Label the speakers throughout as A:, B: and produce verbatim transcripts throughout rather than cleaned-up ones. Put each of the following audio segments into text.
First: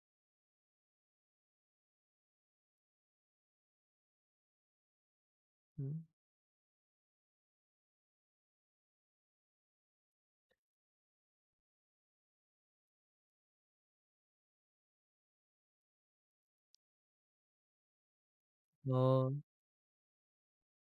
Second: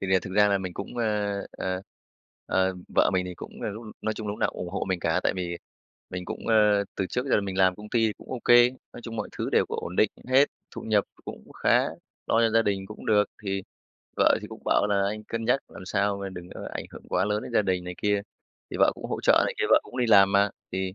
A: Thì là thực ra là mình cũng, ơ, ờ, ờ, vợ mình thì cũng là lúc nói chung là lúc nào cũng ủng hộ mình cả, tại vì
B: Ừm.
A: mình cũng, ơ, từ trước giờ mình làm công ty cũng ô kê, nói chung mọi thứ đều cũng ổn định hết, thu nhập cũng khá, lo cho gia đình cũng được. Thì vợ thì cũng bảo là: "Anh cân nhắc làm sao mà đừng có ảnh hưởng quá lớn đến gia đình" này kia, thì vợ cũng hỗ
B: Ờ.
A: trợ này kia, vợ cũng đi làm mà. Thì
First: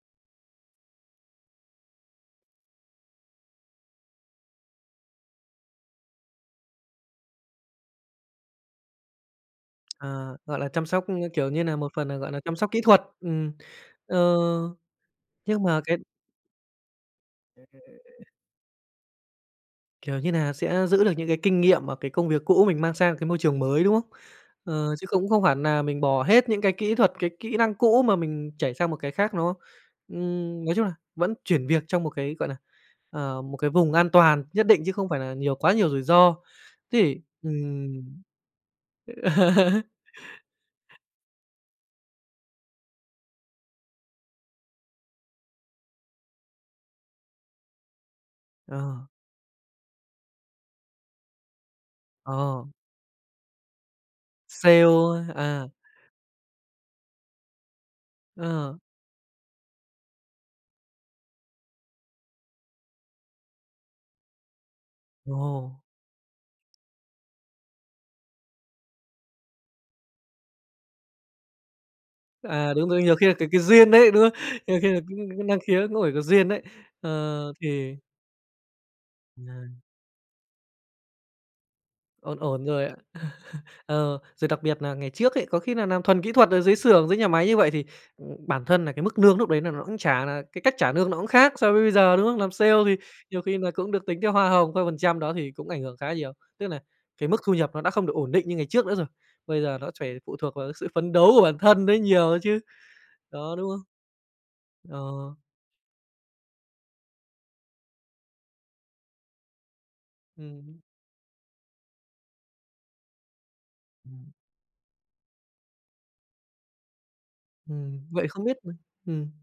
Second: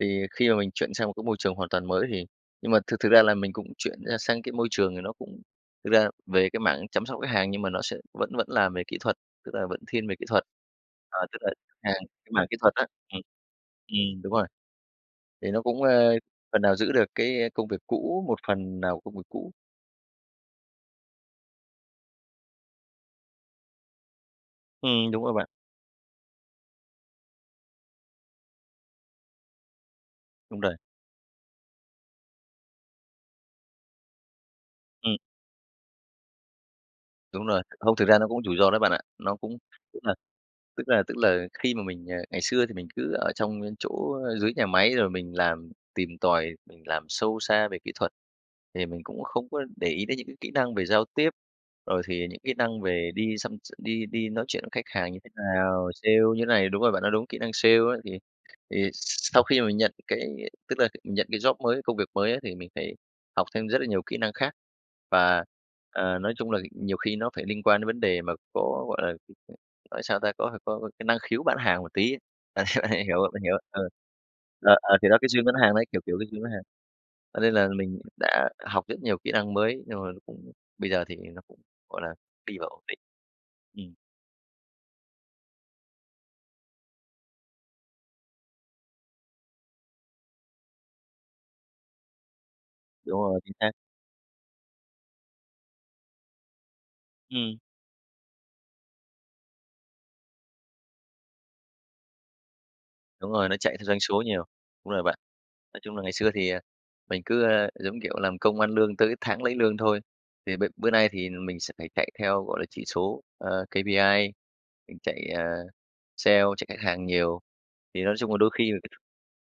A: thì khi mà mình chuyển sang một cái môi trường hoàn toàn mới thì nhưng mà thực thực ra là mình cũng chuyển ra sang cái môi trường thì nó cũng thực ra về cái mảng chăm sóc khách hàng, nhưng mà nó sẽ vẫn vẫn làm về kỹ thuật, tức là vẫn thiên về kỹ
B: À,
A: thuật.
B: gọi là, chăm sóc,
A: Ờ,
B: như
A: tức là
B: kiểu như
A: khách
B: nà, một
A: hàng
B: phần nà,
A: cái
B: gọi là
A: mảng kỹ
B: chăm sóc
A: thuật
B: kỹ
A: á.
B: thuật.
A: Ừm.
B: Ừm. Ờ.
A: Ừm, đúng rồi. Thì nó
B: Nhưng mà
A: cũng,
B: cái.
A: ơ, phần nào giữ được cái, a, công việc cũ, một phần nào công việc cũ.
B: Kiểu như nà sẽ giữ được những cái kinh nghiệm và cái công việc cũ mình mang sang một cái môi trường mới, đúng không? Ờ, chứ
A: Ừm, đúng
B: cũng
A: rồi
B: không
A: bạn.
B: phải nà mình bỏ hết những cái kỹ thuật, cái kỹ năng cũ mà mình chảy sang một cái khác, đúng không?
A: Đúng
B: Ừm,
A: rồi.
B: nói chung là vẫn chuyển việc trong một cái, gọi là, ờ, một cái vùng an toàn nhất định chứ không
A: Ừm.
B: phải là nhiều quá nhiều rủi ro. Thế thì
A: Đúng rồi. Không, thực ra
B: ừm.
A: nó cũng rủi ro đó bạn ạ. Nó cũng tức là tức là tức là khi mà mình, à, ngày xưa thì mình cứ ở trong cái chỗ, ơ, dưới nhà máy rồi mình làm, tìm tòi, mình làm sâu xa về kỹ thuật thì mình
B: Ờ.
A: cũng không có để ý đến những cái kỹ năng về giao tiếp, rồi thì những kỹ
B: Ờ.
A: năng về đi xăm x đi đi nói chuyện khách hàng
B: Sale,
A: như thế
B: ơ, à.
A: nào, sale như này đúng rồi, bạn nói đúng kỹ năng sale á. Thì
B: Ờ.
A: thì sau khi mà mình nhận cái tức là mình nhận cái job mới, công việc mới á thì mình phải học thêm rất là nhiều kỹ năng khác. Và,
B: Ồ!
A: ờ, nói chung là nhiều khi nó phải liên quan đến vấn đề mà có, gọi là, nói sao ta? Có phải có cái năng khiếu bán hàng một tí,
B: À, đúng rồi,
A: hiểu
B: nhiều khi
A: không?
B: là
A: Bạn
B: cái
A: hiểu
B: cái
A: không? Ờ.
B: duyên ấy, đúng không?
A: Ờ,
B: Nhiều khi
A: ờ
B: nà
A: thì đó cái
B: cũng
A: duyên
B: có
A: bán
B: năng
A: hàng đấy,
B: khiếu,
A: kiểu,
B: nó phải
A: kiểu,
B: có
A: cái duyên
B: duyên
A: bán hàng.
B: đấy.
A: Cho
B: Ờ,
A: nên là
B: thì
A: mình đã học rất nhiều kỹ năng
B: Ừm.
A: mới, nhưng mà cũng bây giờ thì nó cũng, gọi là,
B: Ổn
A: đi
B: ổn
A: vào ổn
B: rồi à?
A: định. Ừm.
B: Ờ, rồi đặc biệt nà ngày trước ấy, có khi nà nàm thuần kỹ thuật ở dưới xưởng, dưới nhà máy như vậy thì, ừm, bản thân nà cái mức lương núc đấy nà nó cũng trả là cái cách trả lương nó cũng khác so với bây giờ, đúng không? Làm sale thì
A: Đúng rồi,
B: nhiều
A: chính
B: khi
A: xác.
B: là cũng được tính theo hoa hồng, theo phần trăm, đó thì cũng ảnh hưởng khá nhiều, tức nà cái mức thu
A: Ừm.
B: nhập nó đã không được ổn định như ngày trước nữa rồi, bây giờ nó phải phụ thuộc vào cái sự phấn đấu của bản thân đấy nhiều á chứ.
A: Đúng rồi,
B: Đó,
A: nó
B: đúng
A: chạy
B: không?
A: theo doanh số nhiều. Đúng
B: Ờ.
A: rồi bạn. Nói chung là ngày xưa thì, ờ, mình cứ, ơ, giống như kiểu, làm công ăn lương tới tháng lấy lương thôi. Thì b
B: Ừm.
A: bữa nay thì mình sẽ phải chạy theo, gọi là, chỉ số, ờ,
B: Ừm.
A: KPI, mình chạy, ờ, sale, chạy khách hàng nhiều.
B: Ừm,
A: Thì nói
B: vậy
A: chung là
B: không
A: đôi
B: biết,
A: khi
B: ừm ừm.